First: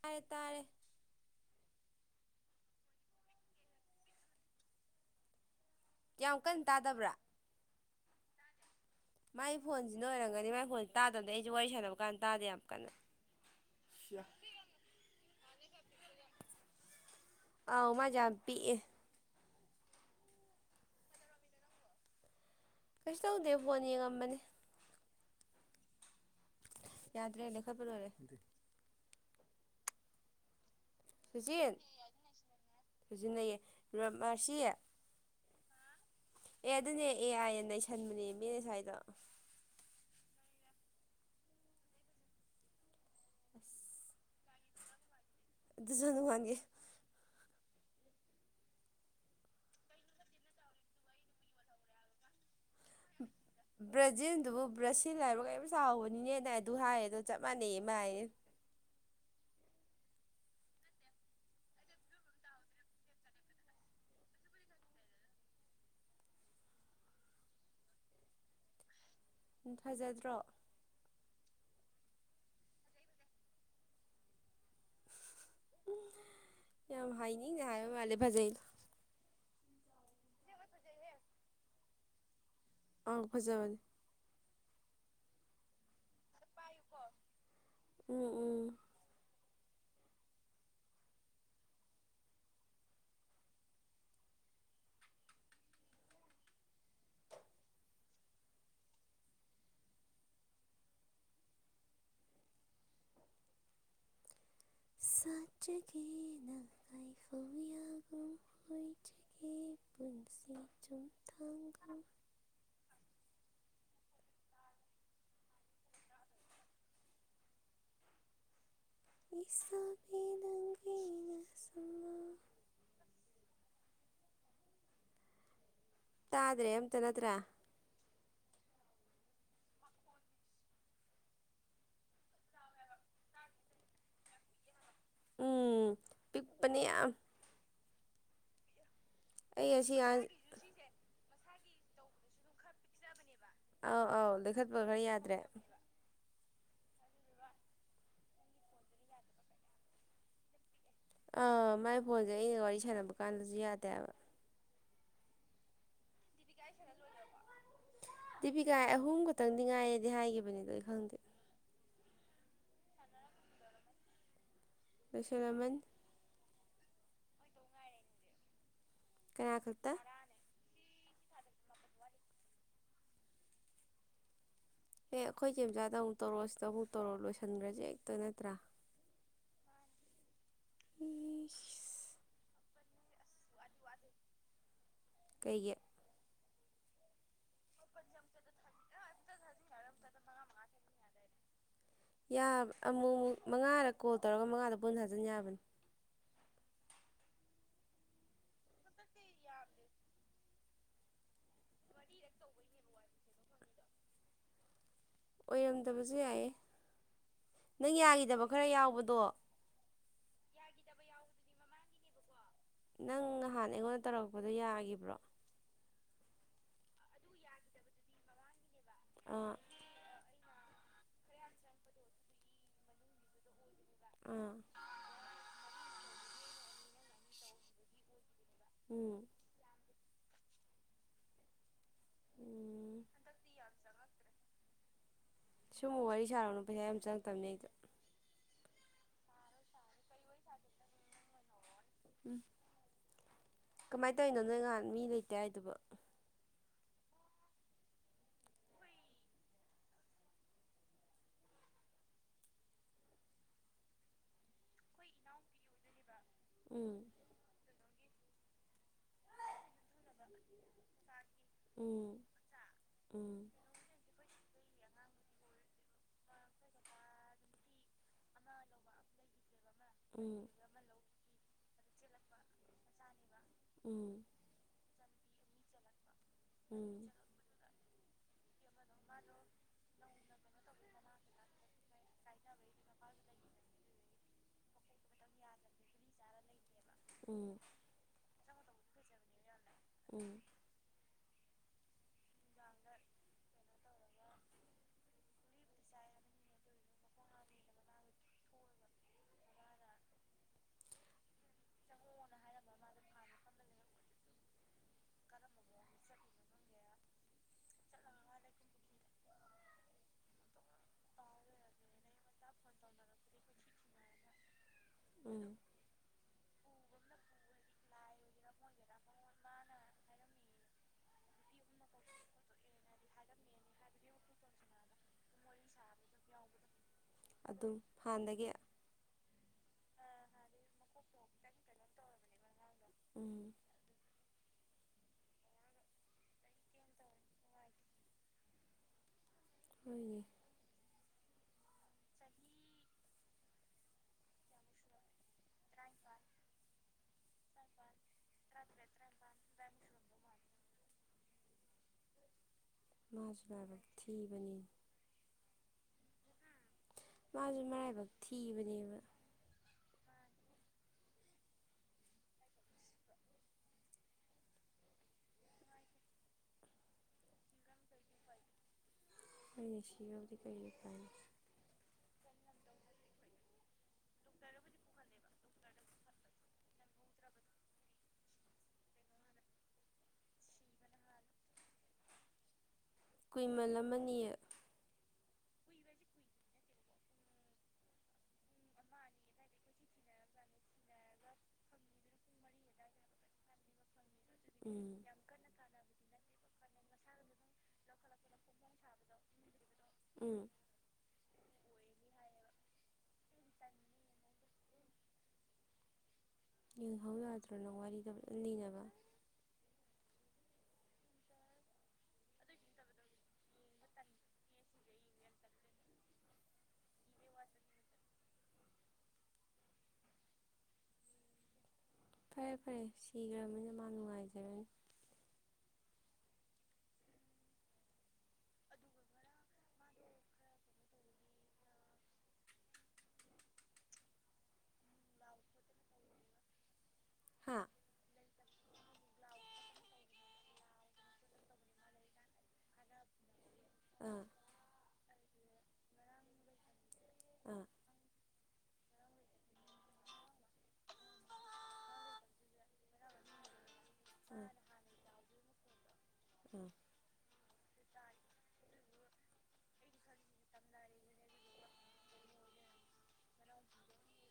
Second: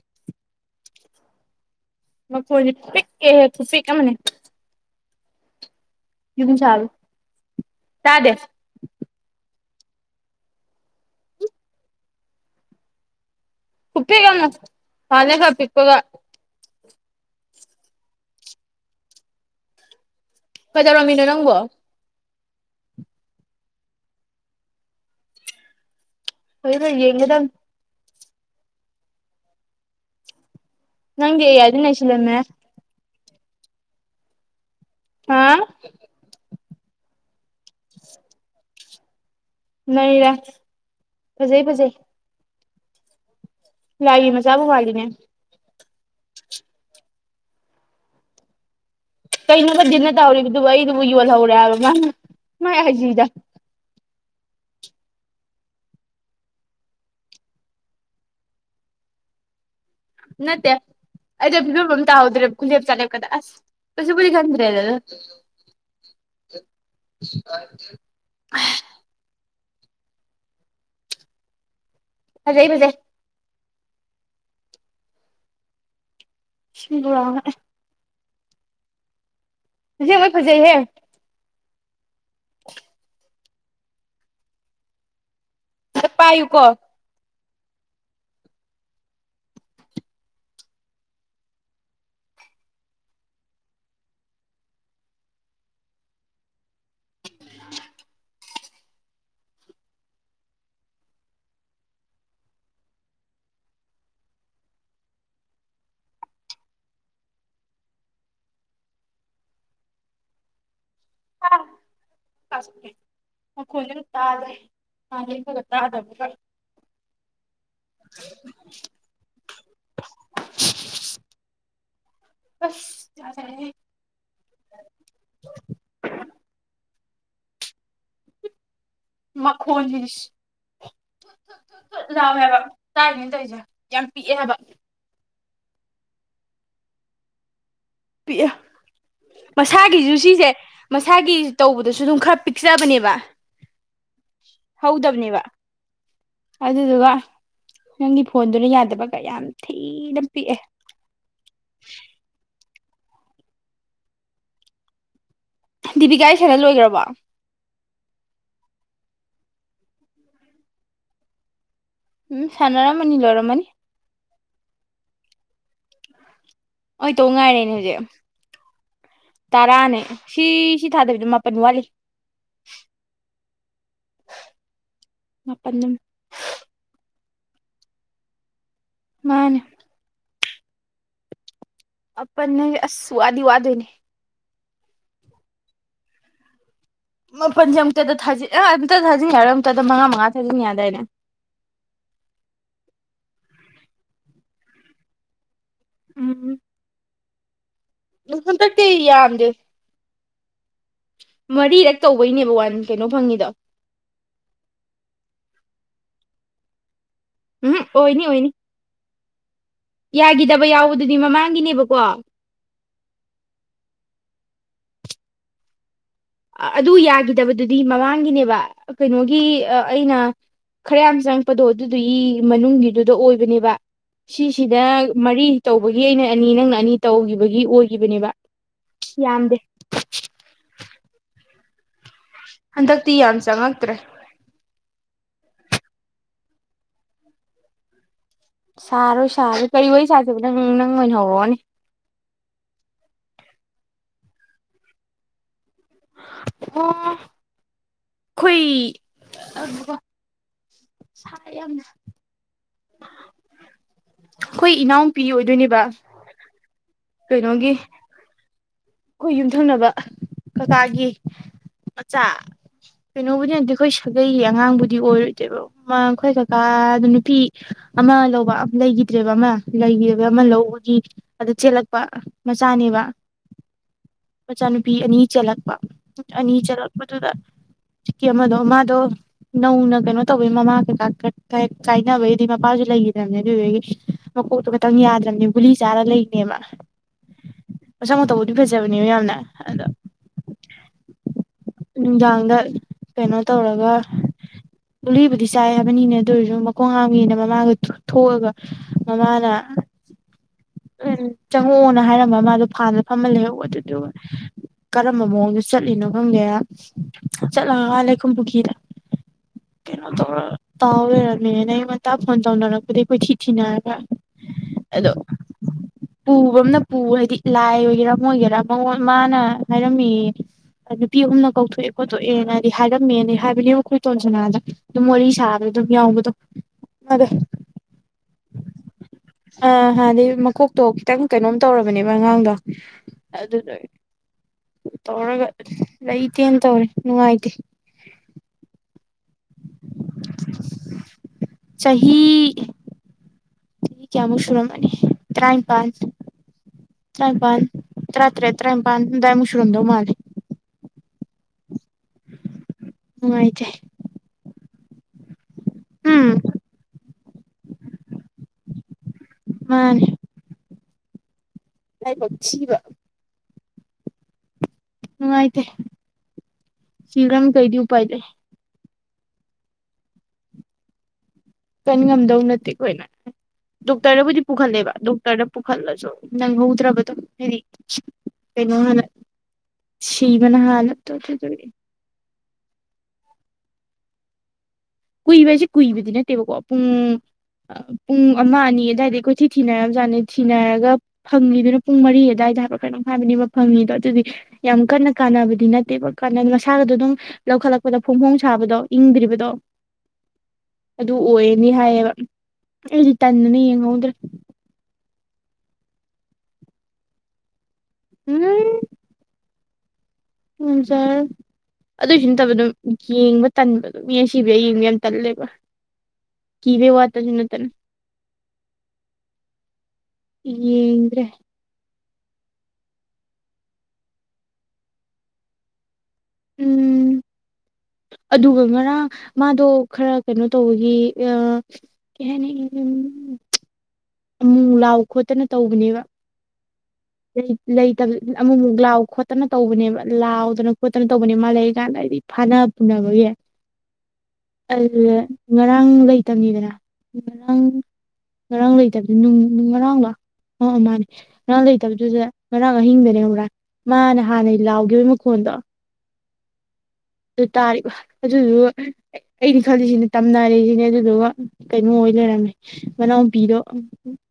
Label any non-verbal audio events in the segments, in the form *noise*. ꯇꯥꯔꯦ ꯇꯥꯔꯦ ꯃ ꯐ ꯐꯤꯦꯦ ꯐꯨ ꯐꯤ ꯀ ꯑꯃꯅꯤꯅꯦ ꯀꯌꯥꯝ ꯀꯟ ꯇꯥꯗꯦ ꯇꯥꯗꯕ꯭ꯔꯥꯥꯏ ꯐꯣꯟꯁꯤꯅ ꯑꯣꯏꯔꯝꯒꯅꯤ ꯃꯥꯏ ꯐꯣꯟꯁꯤꯦ ꯇꯥꯗꯕꯅꯤ ꯑꯩꯁꯨꯦ ꯋꯥꯔꯤ ꯁꯥꯟꯅꯕ ꯀꯥꯟꯗ ꯇꯥꯗꯦ ꯌꯥꯝ ꯀꯟꯅ ꯎꯄꯤꯤꯒꯃ ꯐꯅꯦꯦꯒ ꯄꯤꯄꯒ ꯑꯥꯎ ꯃꯥ ꯌꯥꯕꯤꯤꯛꯑ ꯐꯖꯥꯔꯣꯝꯃꯤꯅꯣ ꯅꯪꯕꯣ ꯀꯁ ꯇ ꯎꯗꯦ ꯄꯣꯅꯤ ꯀꯝꯝꯕꯅꯤ ꯍꯧꯖꯤꯛ ꯈꯔ ꯌꯦꯡꯒꯗꯕꯅꯤ ꯌꯥꯗ꯭ꯔꯦꯅꯦ ꯈꯕꯔ ꯑꯣꯏꯔꯦ ꯅꯪꯒ ꯌꯥꯗ ꯅ ꯍꯥꯏꯁꯤꯂꯃꯦ ꯁꯤꯖꯤꯟꯅꯩꯌꯦ ꯃꯁꯤꯌꯦ ꯍꯥꯥ ꯑꯦ ꯑꯗꯨꯅꯦ ꯑꯦ ꯑꯥꯏꯌꯦ ꯅꯩꯁꯟꯕꯅꯦ ꯃꯤꯅ ꯁ꯭ꯋꯥꯏꯗ ꯅ ꯔ ꯐꯖꯩ ꯐꯖꯩ ꯂꯏ ꯃꯖꯥꯕ ꯃꯥꯅꯦ ꯑꯗꯨꯁꯨ ꯅꯨꯡꯉꯥꯏꯉꯦ ꯀꯩꯅꯣ ꯈꯗꯤꯟꯅ ꯇꯧꯔꯤꯕꯗꯨꯕꯨ ꯑꯩꯗꯨꯕꯨ ꯌꯣꯜꯍꯧꯔꯦ ꯍꯥꯏꯕ ꯃꯥꯅ ꯃꯥꯥꯏ ꯍꯥꯏꯁꯤꯗ ꯕ꯭ꯔꯥꯖꯤꯜꯗꯨꯕꯨ ꯕ꯭ꯔꯥꯖꯤꯜ ꯍꯥꯏꯔ ꯀꯔꯤꯝ ꯆꯥꯎꯕꯅꯤꯅꯦꯅ ꯑꯩ ꯑꯗꯨ ꯍꯥꯏꯌꯦ ꯑꯗꯣ ꯆꯞ ꯃꯥꯟꯅꯩꯌꯦ ꯃꯥꯌꯦ ꯅ ꯇ ꯑꯗꯦ ꯕꯤꯕꯝꯝꯇ ꯍꯥꯎꯗ꯭ꯔꯦ ꯀꯨꯟꯗꯦꯞ ꯆꯥ ꯀꯗ ꯑꯁ ꯀꯁꯤ ꯄꯨꯨꯔꯤꯒꯟ꯭ꯔꯦ ꯑꯗꯨ *unintelligible* ꯐꯖꯗ꯭ꯔꯣ ꯑꯗꯩꯕꯗꯦ ꯌꯥꯝ ꯍꯥꯏꯅꯤ ꯌꯥ ꯃꯥꯂꯦ ꯐꯖꯩ ꯖꯤ ꯃꯣꯏ ꯐꯖꯩꯍꯦ ꯑ ꯐꯖꯕꯅꯤꯦ ꯆ ꯄꯥꯏꯨꯀꯣ ꯎꯝ ꯎꯝ *unintelligible* ꯆꯒ ꯅꯪꯥꯏ ꯀꯕꯤ ꯌꯥꯒꯣꯏ ꯄꯨꯟꯁꯤ ꯆꯨꯝ ꯑꯦ ꯀꯣ ꯇꯥꯖ ꯐ ꯇꯥꯗ ꯏꯁꯥꯕꯤ ꯅꯪꯒꯤꯅ ꯁꯃꯥ ꯑꯁ ꯇꯥꯗ꯭ꯔꯦ ꯑꯝꯇ ꯅꯠꯇ꯭ꯔꯥ ꯃꯈꯣꯟ ꯁ ꯠꯠ ꯊꯠ ꯂꯥꯎꯋꯦꯕ ꯇꯥꯔꯤꯅꯦꯅ ꯇꯧꯔꯤꯁꯦ ꯌꯥꯝ ꯄꯤꯛꯑꯦ ꯍꯥꯏꯕ ꯎꯝ ꯄꯤꯛꯄꯅꯦ ꯑꯩ ꯑꯁꯤ ꯃꯁꯥꯒꯤ ꯖꯨꯁꯤꯁꯦ ꯃꯁꯥꯒꯤ ꯇꯧꯕꯗꯁꯨ ꯑꯗꯨꯝ ꯈꯔ ꯄꯤꯛꯆꯕꯅꯦꯕ ꯑꯥꯎ ꯑꯥꯎ ꯂꯈꯠꯄ ꯈꯔ ꯌꯥꯗ꯭ꯔꯦ ꯍꯧꯗꯕꯅꯦꯕ ꯑꯗꯨꯗꯨꯒ ꯅꯪꯒꯤ ꯐꯣꯟꯗꯨꯅ ꯌꯥꯗꯕ ꯀ ꯌꯥꯝ ꯊꯤꯅ ꯄꯤꯛꯑꯦ ꯈꯦꯅꯕ ꯀꯥꯟꯗꯁꯨ ꯌꯥꯗꯦꯕ ꯗꯤꯕꯤꯀꯥꯒꯤ ꯁꯥꯏꯅ ꯂꯣꯏꯈ꯭ꯔꯔꯕ ꯗꯦꯕꯤꯀꯥꯏ ꯑꯍꯨꯝ ꯈꯛꯇꯪꯗꯤ ꯉꯥꯏꯔꯗꯤ ꯍꯥꯏꯈꯤꯕꯅꯤꯗꯣ ꯑꯩ ꯈꯪꯗꯦ ꯎꯝ ꯁꯅꯔꯥꯃꯅꯤ ꯂꯣꯔꯃꯅꯤ ꯄꯁꯣꯔꯃꯟ ꯍ ꯇꯣ ꯉꯥꯏꯔꯦꯅꯦ ꯍꯧꯖꯤꯛ ꯀꯅꯥ ꯈꯛꯇ ꯇꯔꯥꯅꯦ ꯁꯤ ꯁꯤ ꯊꯥꯗꯕꯤꯗ ꯃꯥꯄꯜ ꯋꯥꯠꯂꯤ ꯑꯦ ꯑꯩꯈꯣꯏ ꯆ ꯃꯥꯄꯟ ꯃꯆꯥꯗ ꯑꯃꯨꯛ ꯇꯧꯔꯛꯁꯤꯗ ꯑꯃꯨꯛ ꯇꯧꯔꯛ ꯂꯣꯏꯁꯤꯟꯈ꯭ꯔꯁꯦ ꯍꯦꯛꯇꯣꯏ ꯅꯠꯇ꯭ꯔꯥ ꯃꯥꯅꯦ ꯎꯝ ꯑꯅꯦ ꯑꯁꯁꯨꯋꯥꯗꯤ ꯋꯥꯗꯣꯏꯅꯦ ꯀꯩ ꯃꯥꯄꯜꯁꯦ ꯑꯨꯛꯇꯗ ꯊꯥꯖꯤ ꯑ ꯑꯝꯇ ꯊꯥꯖꯤꯟ ꯌꯥꯔ ꯑꯝꯛꯇꯗ ꯃꯉꯥ ꯃꯉꯥ ꯊꯥꯖꯤꯟ ꯌꯥꯗꯥꯏꯅꯦ ꯑꯃꯨꯛ ꯃꯉꯥꯗ ꯀꯣꯜ ꯇꯧꯔꯒ ꯃꯉꯥꯗ ꯄꯨꯟꯅ ꯍꯥꯖꯤꯟ ꯌꯥꯕꯅꯤ ꯎꯝ ꯍ ꯇ ꯀ ꯌꯥꯝꯗ ꯃꯔꯤꯔꯛ ꯇꯧꯕꯩꯅꯦꯕ ꯋꯥꯟ ꯀꯩꯅꯣ ꯐꯪꯉꯤꯗ ꯑꯣꯏꯔꯝꯗꯕꯁꯨ ꯌꯥꯏꯌꯦ ꯎꯝ ꯅꯪ ꯑꯣꯏꯅꯤ ꯌꯥꯈꯤꯗꯕ ꯑꯣꯏꯅꯤ ꯈꯔ ꯌꯥꯎꯕꯗꯣ ꯌꯥꯒꯤꯗꯕ ꯌꯥꯎꯕꯗꯨꯗꯤ ꯃꯃꯥꯡꯒꯤꯅꯦꯕꯀꯣ ꯅꯪ ꯅꯍꯥꯟ ꯑꯩꯉꯣꯟꯗ ꯇꯧꯔꯛꯄꯗꯣ ꯌꯥꯈꯤꯕ꯭ꯔꯣ ꯑꯗꯨ ꯌꯥꯒꯤꯗꯕꯗꯨꯗꯤ ꯃꯃꯥꯡꯒꯤꯅꯦꯕ ꯀꯩꯅꯣꯒꯤ ꯑꯥ ꯑꯩꯅ ꯈꯔ ꯌꯥꯝ ꯆꯪꯉꯛꯄꯗꯣ ꯑꯗꯨꯗꯨꯒꯤ ꯃꯅꯨꯡꯒꯤꯗꯨꯗ ꯑꯣꯏꯕꯅꯦꯕ ꯑꯥ ꯁꯤꯁꯤꯗ ꯃꯔꯤ ꯇꯧꯕꯒꯤ ꯑꯩꯅ ꯑꯅꯤ ꯅꯪꯅ ꯑꯅꯤ ꯇꯧꯈꯤꯕꯒꯤ ꯑꯣꯏꯒꯤꯈꯤꯕꯅꯦꯕ ꯎꯝ ꯌꯥꯝꯗꯦ ꯎꯝ ꯍꯟꯗꯛꯇꯤ ꯌꯥꯝ ꯆꯉꯛꯇ꯭ꯔꯦ ꯁꯨꯝꯨ ꯋꯥꯔꯤ ꯁꯥꯔꯛꯅꯨ ꯄꯩꯁꯥ ꯌꯥꯝ ꯆꯪꯉꯛꯇꯕꯅꯦ ꯑꯩꯗꯣ ꯁꯥꯔꯣꯏ ꯁꯥꯔꯣꯏ ꯀꯔꯤ ꯋꯥꯔꯤ ꯁꯥꯗꯕ ꯅꯪ ꯅꯪ ꯑꯣꯏꯅ ꯍꯧꯔꯛꯑꯣꯅꯦ ꯎꯝ ꯀꯃꯥꯏꯅ ꯇꯧꯔꯤꯅꯣ ꯅꯣꯏ ꯅꯍꯥꯟ ꯃꯤ ꯂꯩꯇ ꯍꯥꯏꯗꯨꯕ ꯑꯣ ꯑꯩꯈꯣꯏ ꯁꯥ ꯌꯥꯝꯅ ꯑꯩꯈꯣꯏ ꯏꯅꯥꯎꯄꯤ ꯑꯣꯏꯗꯣꯏꯅꯦꯕ ꯎꯝ ꯀꯣꯏꯩꯅꯒꯤ ꯑꯩꯈꯣꯏ ꯌꯨꯝꯊꯪꯅꯕ ꯀꯀꯥꯒꯤ ꯎꯝ ꯃꯆꯥ ꯎꯝ ꯀꯩꯅꯣꯕꯨꯗꯤꯅꯗꯤ ꯑꯩꯈꯣꯏ ꯁꯥꯒꯩꯌꯦ ꯑꯉꯥꯡꯕꯨꯗꯤ ꯑꯣꯏꯔꯣꯏꯗ꯭ꯔꯦꯕ ꯑꯩꯈꯣꯏ ꯀꯀꯥꯗ ꯅꯨꯄꯤ ꯑꯃ ꯂꯧꯕ ꯑ ꯂꯩꯈꯤꯗ꯭ꯔꯦꯕ ꯑꯃ ꯂꯩꯒꯕ ꯑꯃ ꯎꯝ ꯂꯧꯕꯒꯤ ꯑꯗꯨ ꯆꯦꯜꯂꯛꯄ ꯃꯆꯥꯅꯦꯕ ꯎꯝ ꯇꯄꯤ ꯑꯅꯤ ꯆꯦꯜꯂꯛꯄ ꯑꯅꯤ ꯎꯝ ꯆꯦꯜꯂꯛꯄꯗꯨꯗ ꯇꯀꯤ ꯑꯃꯗꯣ ꯑꯗꯣ ꯅꯧꯅ ꯀꯩꯅꯣ ꯇꯧꯕꯋꯤ ꯃꯃꯥ ꯀꯩꯀꯥ ꯀꯔ ꯊꯥꯏ ꯀꯥꯏꯅꯕꯒꯤꯗꯤ ꯃꯄꯥꯁꯨ ꯂꯩꯈꯤꯗ꯭ꯔꯕꯅꯦ ꯑꯗꯨꯗꯒꯤ ꯃꯀꯣꯛꯇꯣ ꯈꯤꯇꯪ ꯌꯥꯗ꯭ꯔꯕꯅꯦ ꯒꯨꯂꯤ ꯆꯥꯔ ꯂꯩꯅꯦꯕ ꯎꯝ ꯑꯁ ꯃ ꯇꯕꯨ ꯐꯖꯕꯅꯦ ꯌꯥꯝꯅ ꯑꯗꯣ ꯎꯝ ꯅꯨꯡꯗꯥꯡꯗ ꯀꯩꯅꯣ ꯇꯧꯔꯒ ꯂꯨꯂꯤꯕꯨꯗꯤ ꯆꯥꯏ ꯍꯥꯏꯕꯅꯤꯅꯦ ꯑꯗꯨ ꯑꯣꯏꯔꯁꯨ ꯃꯈꯣꯡ ꯍꯥꯥꯡꯝꯉꯦꯅ ꯃꯃꯥꯒ ꯊꯣꯛꯑꯒ ꯃꯃꯥꯅ ꯎꯝ ꯆꯪꯉꯛꯑꯣꯅ ꯍꯥꯏꯔꯝꯕ ꯃꯥꯗꯣ ꯐꯥꯟꯗ ꯐꯝꯃ ꯂꯩꯍꯧꯑꯣ ꯑꯗꯨꯗꯨꯒ ꯀꯔꯝꯕ ꯃꯑꯣꯡꯗ ꯆꯠꯂꯤꯅꯣ ꯈꯪꯗꯦꯔ ꯆꯠꯂꯀ ꯂꯩꯈꯨꯝ ꯄꯨꯈ꯭ꯔꯤꯗ ꯀꯩꯅꯣ ꯇꯧ ꯇꯥꯎ ꯂꯣꯏꯔꯃꯤꯅ ꯅ ꯑꯩꯣꯟꯇꯥ ꯐꯣꯟ ꯇꯧꯅꯔꯛꯄꯗꯤ ꯑꯩꯈꯣꯏ ꯊꯤ ꯊꯤꯅꯔꯒ꯭ꯔ ꯑꯗꯣ ꯎꯝ ꯄꯨꯕ ꯑꯃꯅ ꯄꯨ ꯍꯥꯏꯗꯤ ꯂꯥꯏ ꯑꯣꯏꯒꯦꯔꯥ ꯑꯃ ꯑꯣꯏꯒꯦꯔꯥ ꯃꯥꯅ ꯍꯥꯏꯔꯝꯃꯤ ꯅꯨꯄꯤ ꯑꯍꯨꯝꯅ ꯀꯧꯊꯣꯛꯑꯦ ꯈꯣꯠꯇꯣꯛꯑꯦꯅꯗꯤ ꯍꯥꯏꯔꯝꯃꯦꯅ ꯍꯥꯏꯕꯅꯤꯈꯣꯏꯇꯣꯟ ꯁꯅꯥꯗ ꯑꯗꯨꯝ ꯋꯥꯔꯤ ꯁꯥꯕ ꯑꯗꯨꯝ ꯌꯥꯎꯕꯗꯣ ꯑꯗꯦ ꯍꯗꯒꯤ ꯑ ꯍꯗꯤ ꯃ ꯈꯤꯇꯪ ꯀꯩꯅꯣꯝ ꯇꯧꯔꯕꯅꯦꯕ ꯑꯉꯥꯡꯗꯣ ꯎꯝ ꯑꯗꯨ ꯇꯧꯔꯒ ꯂꯩꯇꯦꯅ ꯇꯧꯔꯦ ꯅꯨꯡꯉꯥꯏꯇꯦ ꯍꯣꯏꯅꯦ ꯆꯍꯤ ꯊ ꯀꯦꯃꯣ ꯁꯅꯣ ꯃꯅꯤ ꯇ꯭ꯔꯥꯏ ꯄ ꯇ꯭ꯔꯥꯏ ꯄꯥꯟ ꯔꯇ꯭ꯔꯦ ꯇ꯭ꯔꯥꯏ ꯄꯥꯟꯗꯥꯏ ꯃꯁꯔꯟꯗ ꯃꯥꯔꯤ ꯅꯨꯡꯉꯥꯏꯇꯦ ꯃꯥꯖꯨꯔ ꯊꯤꯕ ꯎꯝ ꯃꯥꯁꯨ ꯃꯔꯥꯏꯕꯛ ꯊꯤꯕꯅꯦꯕ ꯑꯥ *unintelligible* *inaudible* ꯇꯥꯏ ꯄꯆꯤꯕ ꯎ ꯃꯥꯥꯏꯇꯦ ꯁꯤꯤꯔꯝ ꯀꯩꯗꯤꯎ ꯄꯥꯏ ꯂꯩ ꯍꯅꯤꯁꯤꯗꯤ ꯀ ꯐꯥꯏ ꯀꯟ ꯉꯝꯗꯧ ꯅꯠꯇꯦ ꯑꯩꯈꯣꯏꯅ ꯗꯣꯛꯇꯔꯅꯕꯨꯗꯤ ꯄꯨꯈꯠꯂꯦꯕ ꯗꯣꯛꯇꯔꯗ ꯄꯨꯈꯠꯂꯁꯨ ꯅꯪꯍꯧꯗ꯭ꯔꯕꯗꯣ ꯍꯥꯏꯗꯤ ꯀꯩꯅꯣ ꯍ ꯁꯤ ꯃꯅ ꯍꯥꯂ ꯇ ꯆꯖꯔꯤ ꯀꯨꯏꯃꯜ ꯑꯃꯅꯤ ꯀꯨꯏꯕ ꯍꯥꯏꯁꯦ ꯀꯨꯏꯕꯗꯤ ꯅꯠꯇꯦꯕꯀꯣ ꯄꯨꯡ ꯄꯨꯡ ꯑꯃ ꯑꯅꯤ ꯑꯗꯨꯋꯥꯏꯗ ꯑꯩꯈꯣꯏ ꯊꯤ ꯊꯤꯅꯔꯕꯖꯥꯠꯅꯦ ꯊꯤꯅꯔꯒ ꯐꯪꯉꯤꯗꯨꯅ ꯄꯨꯡ ꯃꯔꯤ ꯑꯗꯨꯋꯥꯏꯗ ꯍꯥꯏ ꯈꯔ ꯍꯥꯏꯕꯅꯤꯕ ꯐꯪꯉꯤꯗꯣ ꯑꯗꯨꯗꯤ ꯌꯥꯝ ꯎꯝ ꯀꯟꯅ ꯀꯥꯟꯅꯕꯗꯤ ꯅꯠꯇꯦꯕ ꯏꯁꯥꯒꯗ ꯑꯗꯨꯝ ꯂꯧꯈꯠꯂꯛꯄꯗ ꯐꯣꯡ ꯐꯣꯡ ꯁꯥꯕꯗꯣ ꯏꯪꯗ꯭ꯔꯤꯕꯗꯣ ꯎꯝ *unintelligible* *inaudible* ꯑꯗꯨ ꯑꯣꯏꯅꯤ ꯍꯥꯏꯌꯦꯕ ꯑꯩꯗꯤ ꯇꯟꯅꯗꯅ ꯌꯦꯡꯍꯧꯗ꯭ꯔꯦ ꯌꯦꯡꯍꯧ ꯌꯥꯗ꯭ꯔꯅ ꯋꯥꯔꯤꯗ ꯄꯨ ꯂꯤꯅꯕ ꯎꯖꯔ ꯑꯗꯨꯏꯁꯨ ꯅꯠꯇꯕ ꯑꯗꯨꯝ ꯌꯦꯡꯕ ꯇꯟꯕ ꯑꯗꯨꯝ ꯃꯤꯅ ꯁꯤꯕꯤꯔ ꯌꯦꯡꯕ ꯌꯥꯝ ꯇꯜꯂꯦꯕ ꯀꯚ ꯋꯥ ꯇꯁꯨꯅꯠꯇꯅ ꯌꯦꯡꯗꯔ꯭ꯦ ꯐꯔꯦ ꯐꯔꯦ ꯁꯤꯈ꯭ꯔꯕꯅꯤꯅ ꯃꯥ ꯅꯨꯡꯉꯥꯏꯖꯔꯅꯤ ꯎꯝ ꯑꯗꯨꯒ ꯉꯔꯥꯡ ꯃꯥꯗꯣ ꯈꯔ ꯀꯩꯅꯣ ꯇꯧꯕꯒꯤ ꯀꯩ ꯍꯥꯏꯅꯤ ꯑꯃꯨ ꯂꯥꯎ ꯈꯣꯠꯇꯅ ꯇꯧꯕꯅꯦꯕ ꯍꯥ ꯂꯩꯇ ꯑꯃꯨꯛꯃꯨꯛ ꯂꯥꯛꯑꯣꯣꯠ ꯈꯠꯇꯅ ꯇꯧꯕꯅꯦꯕ ꯂꯥꯎꯗꯅ ꯈꯣꯠꯇꯅ ꯇꯧꯕꯅꯦ ꯃꯥ ꯂꯩꯔꯤ ꯀꯥꯟꯗ ꯍꯥꯏꯗꯤ ꯐꯥꯅ ꯐꯨꯅꯕꯒꯤ ꯑꯥ ꯑ ꯉꯔꯥꯡ ꯂꯩꯇꯕꯅꯤꯗꯅ ꯉꯔꯥꯡ ꯑꯥ ꯉꯔꯥꯡ ꯂꯩꯇꯕꯗꯤ ꯉꯔꯥꯡꯗꯣ ꯃꯥ ꯃꯥꯅꯦ ꯉꯔꯥꯡ ꯐꯠꯇꯕꯗꯨꯗ ꯉꯔꯥꯡ ꯑꯍꯤꯡꯗꯅꯦ ꯍꯧꯔꯥ ꯃꯥꯅ ꯑꯥ ꯍꯥꯟꯅ ꯂꯥꯎꯈꯤꯕꯒꯤ ꯃꯈꯣꯟꯗꯣ ꯑꯥ ꯑꯗꯨ ꯇꯥꯔꯤꯕ ꯑꯗꯨꯗꯨ ꯑꯩꯅ ꯈꯜꯂꯤꯁꯤꯅꯦ ꯇꯝꯅꯔꯦꯁꯤꯅꯦ ꯑꯗꯨꯗꯨꯒ ꯀꯩꯅꯣ ꯂꯩꯔꯝꯃꯦ ꯃꯅꯥꯎꯄꯤꯗꯣ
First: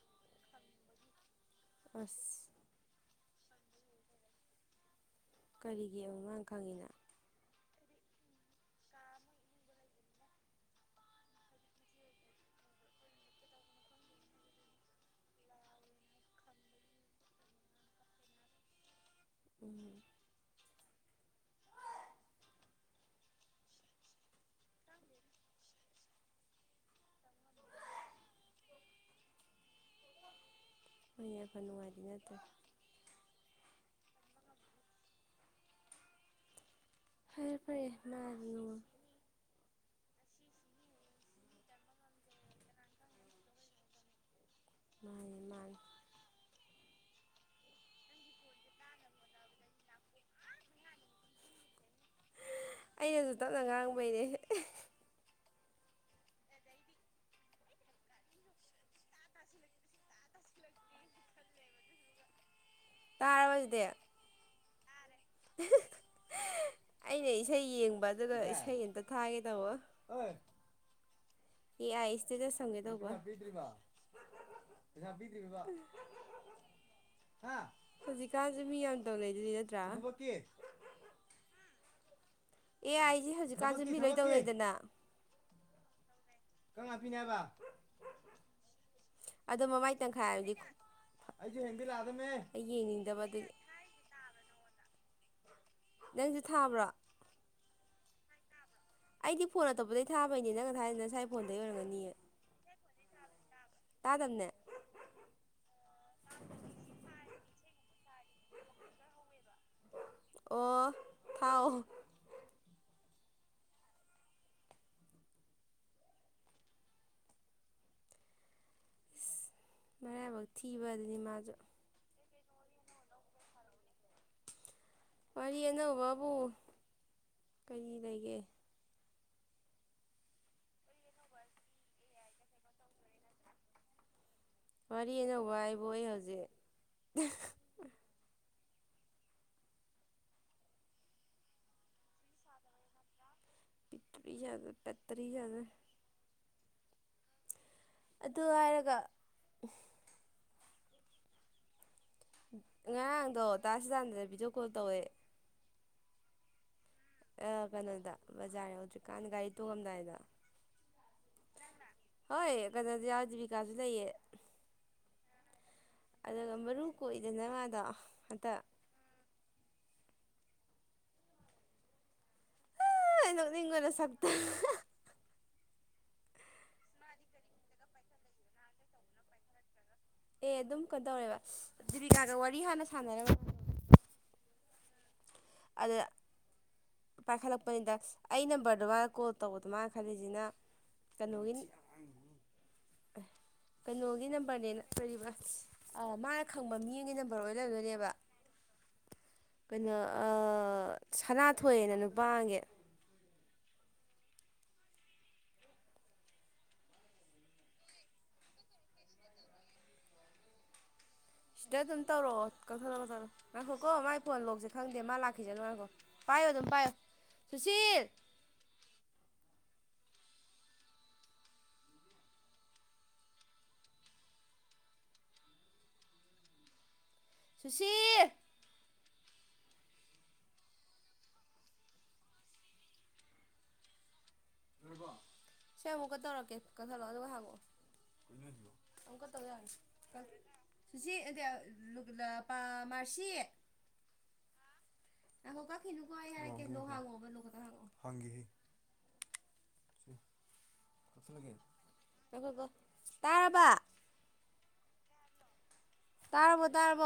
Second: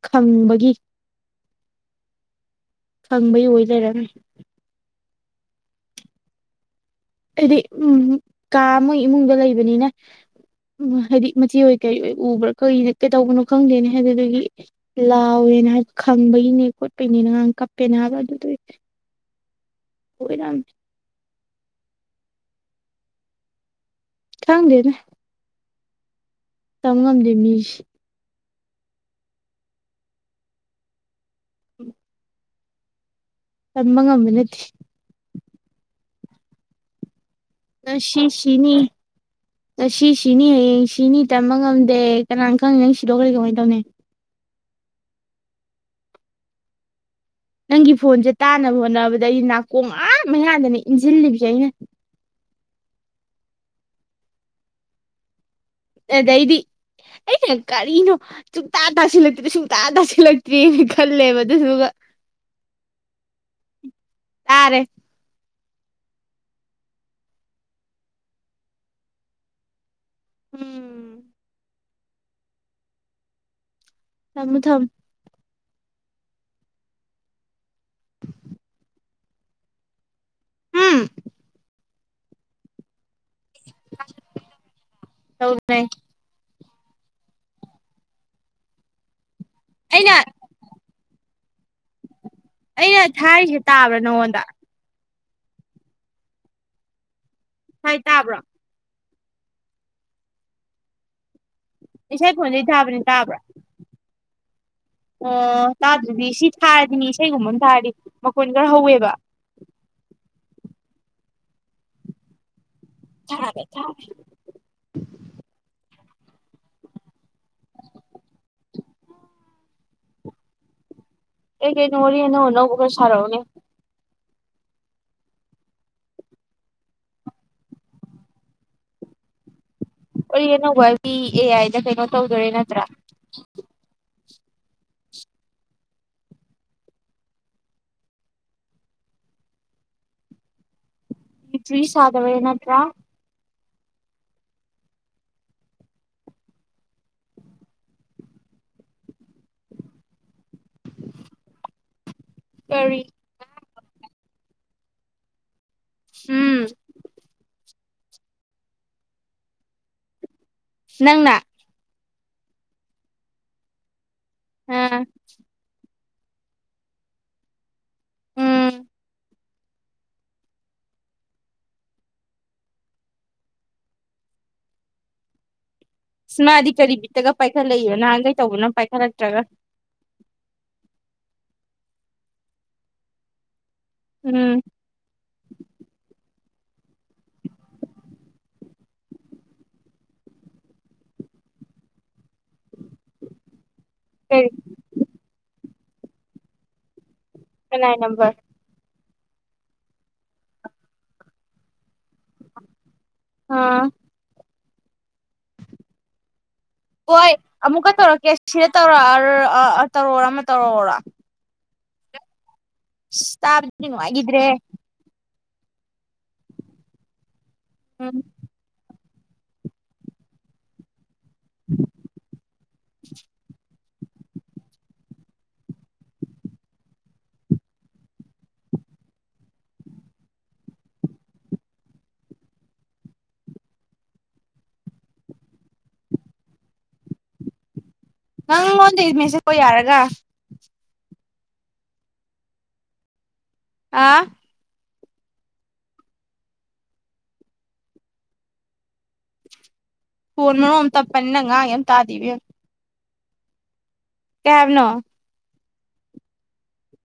ꯈꯪꯕꯒꯤ ꯑꯁ *inaudible* ꯈꯪꯕꯩ ꯑꯣꯏꯖꯔꯅꯤ ꯀꯔꯤꯒꯤ ꯑꯉꯥꯡ ꯈꯪꯉꯤꯅ ꯍꯥꯏꯗꯤ ꯎꯝ ꯀꯥ ꯃꯣꯏ ꯏꯃꯨꯡꯗ ꯂꯩꯕꯅꯤꯅ ꯎꯝ ꯍꯥꯏꯗꯤ ꯃꯆꯤ ꯑꯣꯏꯣꯏ ꯀꯩ ꯎꯕ꯭ꯔꯥ ꯀꯩ ꯀꯩ ꯇꯧꯕꯅꯣ ꯈꯪꯗꯦꯅꯦ ꯍꯥꯏꯗꯤ ꯑꯗꯨꯒꯤ ꯂꯥꯎ *inaudible* ꯦꯅ ꯍꯥꯏꯕ ꯈꯪꯕꯒꯤꯅꯦ ꯈꯣꯠꯄꯩꯅꯦ ꯑꯉꯥꯡ ꯀꯞꯄꯦꯅ ꯍꯥꯏꯕ ꯑꯗꯨꯗꯨ ꯎꯝ ꯑꯣꯏꯣꯏ ꯔ *inaudible* ꯆꯥꯡꯒꯂꯤꯅꯦ ꯇꯃꯝ ꯅꯤꯁ ꯍꯄ ꯅꯨꯡꯉꯔꯤꯅꯠꯇꯣ ꯇꯃꯉꯥ ꯃꯤꯅꯠ ꯐꯔꯦ ꯐꯔꯦ ꯅꯁꯤꯁꯤꯅꯤ ꯃꯥꯅꯤ ꯅꯁꯤ ꯁꯤꯅꯤ ꯍꯌꯦꯡ ꯁꯤꯅꯤ ꯇꯝꯕ ꯉꯝꯗꯦ ꯀꯅꯥꯅ ꯈꯪꯉꯦ ꯅꯪ ꯁꯤꯗꯣ ꯀꯔꯤ ꯀꯃꯥꯏꯅ ꯇꯧꯅꯤ ꯃꯥꯥꯏ ꯃꯥꯥꯏ ꯅꯪꯒꯤ ꯐꯣꯟꯁꯦ ꯇꯥꯅꯕ ꯍꯣꯠꯅꯕꯗ ꯑꯩ ꯅꯥꯀꯣꯡ ꯉ ꯃꯩꯍꯥꯟꯗꯅ ꯏꯟꯁꯤꯜꯂꯤꯕꯁꯦ ꯑꯩꯅ ꯑꯩꯅꯁꯨ ꯇꯞꯅ ꯉꯥꯡꯕꯩꯅꯦ ꯑꯗꯩꯗꯤ ꯑꯩꯅ ꯀꯔꯤꯅꯣ ꯁꯨꯡꯇꯥ ꯇꯥꯁꯤꯜꯂꯛꯇ꯭ꯔꯦ ꯁꯨꯡꯇꯥ ꯇꯥꯁꯤꯜꯂꯛꯇ꯭ꯔꯦꯅ ꯈꯜꯂꯦꯕ ꯑꯗꯨꯁꯨꯒ *inaudible* ꯇꯥꯔꯥꯕꯖꯇ ꯇꯔꯦ ꯑꯩꯅ ꯏꯁꯩ ꯌꯦꯡꯕ ꯑꯗꯨꯗ ꯏꯁꯩ ꯑꯃꯝꯇ ꯊꯥꯒꯦ ꯇꯧꯕ ꯎꯝ ꯑꯁꯇ ꯆꯁꯝꯒꯦ ꯇꯧꯕ ꯊꯝꯃꯨ ꯊꯝꯃꯨ ꯍꯧꯖꯤꯛꯀꯥꯟꯁꯦ ꯃꯤ ꯌꯥꯝ ꯇꯧꯅꯗꯨꯗꯤ ꯅꯠꯇ꯭ꯔꯥ ꯎꯝ ꯑꯦ ꯑꯩꯁꯦ ꯍꯧꯖꯤꯛꯀꯥꯟꯁꯨ ꯄꯤꯂꯣꯏ ꯇꯧꯅꯗꯅ ꯥꯏ ꯕ ꯑꯗꯣ ꯃꯃꯥꯏ ꯑꯩꯅ ꯇꯪꯈꯥꯏ ꯍꯥꯏꯕꯗꯤ ꯑꯩꯁꯨꯦ ꯍꯤꯟꯦꯟꯗꯤ ꯂꯥꯗꯃꯦ ꯑꯩꯅ ꯊꯥꯏꯔꯤꯁꯦ ꯇꯥꯕ꯭ꯔꯥ ꯅꯉꯣꯟꯗ ꯅꯪꯁ ꯊꯥꯕ꯭ꯔꯥ ꯁꯥꯏ ꯇꯥꯕ꯭ꯔꯣ ꯑꯩꯗꯤ ꯐꯣꯟ ꯑꯇꯣꯄꯗꯗꯒꯤ ꯊꯥꯕꯩꯅꯦ ꯅꯪ ꯉ ꯍꯥꯏꯅ ꯉꯁꯥꯏ ꯐꯣꯟꯗꯩ ꯑꯣꯏꯔꯝꯒꯅꯤꯌꯦ ꯏꯁꯩ ꯈꯣꯟꯖꯩ ꯊꯥꯕꯅꯤ ꯇꯥꯕ꯭ꯔꯥ ꯇꯥꯗꯕꯅꯦ ꯑꯣ ꯇꯥ ꯑꯗꯨꯗꯤ ꯁꯤ ꯊꯥꯔꯗꯤꯅꯤ ꯏꯁꯩꯒꯨꯝꯕꯅ ꯊꯥꯔꯤ ꯃꯈꯨꯟ ꯈꯔ ꯍꯧꯋꯦꯕ ꯑꯣ ꯊꯥꯎꯥꯎ ꯊꯔꯔꯦ ꯊꯔꯔꯦ ꯃꯕ ꯊꯤꯕ ꯑꯗꯨꯅꯤ ꯃꯥꯁꯨ ꯑꯦ ꯀꯩꯅ ꯋꯥꯔꯤ ꯑꯅꯧ ꯑꯅ ꯁꯥꯔꯛꯎꯅꯦ ꯋꯥꯔꯤ ꯑꯅꯧꯕꯕꯨ ꯀꯔꯤ ꯂꯩꯒꯦ ꯑꯣ ꯑꯅꯧꯕ ꯕꯤ ꯑꯦ ꯑꯥꯏꯗ ꯀꯩꯅꯣ ꯇꯧꯗꯣꯔꯦ ꯅꯠꯇ꯭ꯔꯥ ꯋꯥꯔꯤꯅ ꯋꯥꯏꯕ ꯑꯩ ꯍꯧꯖꯤꯛ ꯇꯔꯤꯁꯗꯕ ꯌꯦꯅꯠꯇꯥ ꯄꯤ ꯇꯕꯤ ꯌꯥꯒ ꯄꯠꯇꯔꯤ ꯌꯥꯒ ꯑꯗꯨ ꯍꯥꯏꯔꯒ ꯀꯔꯤ ꯉꯔꯥꯡꯗꯣ ꯇꯥꯁꯤ ꯇꯥꯟꯗꯗ ꯚꯤꯗꯤꯑꯣ ꯀꯣꯜ ꯇꯧꯋꯦ ꯎꯝ ꯑ ꯀꯩꯅꯣꯗ ꯕꯖꯥꯔ ꯍꯧꯖꯤꯛꯀꯥꯟ ꯒꯥꯔꯤ ꯇꯣꯡꯉꯝꯗꯥꯏꯗ ꯅꯪꯅ ꯍꯣꯏ ꯀꯗꯥꯗꯤ ꯌꯥꯎ ꯖꯤꯕꯤꯀꯥꯁꯨ ꯂꯩꯌꯦ ꯎꯝ ꯑꯗꯨꯒ ꯃꯔꯨ ꯀꯣꯛꯏꯗꯅ ꯃꯥꯥꯗꯣ ꯍꯟꯇ ꯎꯝ ꯉꯟꯅ ꯁꯞꯇ ꯏꯁꯃꯗꯤ ꯀꯔꯤꯕꯤꯠꯇꯒ ꯄꯥꯏꯈꯠꯂꯛꯏꯕ ꯅꯍꯥꯟꯒꯩ ꯇꯧꯕꯅꯣ ꯄꯥꯏꯈꯠꯂꯛꯇ꯭ꯔꯒ ꯑꯦ ꯑꯗꯨꯝ ꯀꯩꯅꯣ ꯇꯧꯔꯦꯕ ꯗꯤꯕꯤꯀꯥꯒ ꯋꯥꯔꯤ ꯍꯥꯟꯅ ꯁꯥꯟꯅꯅꯕ ꯎꯝ ꯑꯗ ꯄꯥꯏꯈꯠꯂꯛꯄꯅꯤꯗ ꯑꯩ ꯅꯝꯕꯔꯗꯨ ꯃꯥꯅ ꯀꯣꯜ ꯇꯧꯕꯗ ꯃꯥꯅ ꯈꯜꯂꯤꯁꯤꯅ ꯀꯩꯅꯣꯤꯟ ꯑꯦ ꯀꯩꯅꯣꯒꯤ ꯀꯩ ꯅꯝꯕꯔꯅꯦꯅ ꯂꯩꯔꯤꯕ ꯃꯥꯅ ꯈꯪꯕ ꯃꯤꯡꯒꯤ ꯅꯝꯕꯔ ꯑꯣꯏ ꯀꯅꯥꯥꯏ ꯂꯩꯔꯝꯗꯣꯏꯅꯦꯕ ꯅꯝꯕꯔ ꯀꯩꯅꯣ ꯁꯅꯥ ꯊꯣꯛꯣꯏꯑꯦꯅ ꯅꯨꯄꯥꯒꯤ ꯑꯥ ꯍꯣꯏ ꯑꯃꯨꯛꯀ ꯇꯧꯔꯛꯀꯦ ꯁꯤꯗ ꯇꯧꯔꯛꯑ ꯇꯧꯔꯔ ꯑꯃ ꯇꯧꯔꯛꯔ ꯁꯤꯗ ꯑꯗꯨꯝ ꯇꯧꯔꯛꯑꯣ ꯀꯛꯊꯠꯂꯣ ꯀꯛꯊꯠꯂꯣ ꯉꯥꯏꯈꯣ ꯇꯥꯕꯗꯤ ꯀꯣ ꯃꯥꯏ ꯐꯣꯟ ꯅꯨꯡꯉꯥꯏꯈꯤꯗ꯭ꯔꯦ ꯂꯣꯛꯁꯦ ꯈꯪꯗꯦ ꯃꯥ ꯂꯥꯛꯈꯤꯁꯦ ꯅꯨꯡꯉꯥꯏꯈꯣ ꯄꯣ ꯑꯗꯨꯝ ꯄꯣ ꯁꯨꯁꯤꯜ ꯎꯝ *unintelligible* ꯁꯨꯁꯤꯜ ꯁꯤ ꯑꯃꯨꯛꯀꯊꯧꯔꯛꯀꯦ ꯀꯊꯂꯛꯑꯣ ꯑꯗꯨꯒ ꯍꯪꯉꯑꯣ ꯅꯪꯉꯣꯟꯗ ꯏꯃꯦꯁꯦ ꯀꯣ ꯌꯥꯔꯒ ꯁꯨꯁꯤ ꯃꯥꯁꯤ ꯑꯥ *unintelligible* ꯐꯣꯟ ꯃꯔꯣ ꯑꯃ ꯇꯞꯄꯅꯤꯅ ꯀꯛꯊꯠꯂꯒꯦ ꯉꯥꯩ ꯌꯥꯝ ꯇꯥꯗꯕ ꯉꯥꯏꯈꯣꯀꯣ ꯇꯥꯔꯕ ꯊꯅꯣ ꯇꯥꯔꯔꯕꯣ ꯇꯥꯔꯕꯣ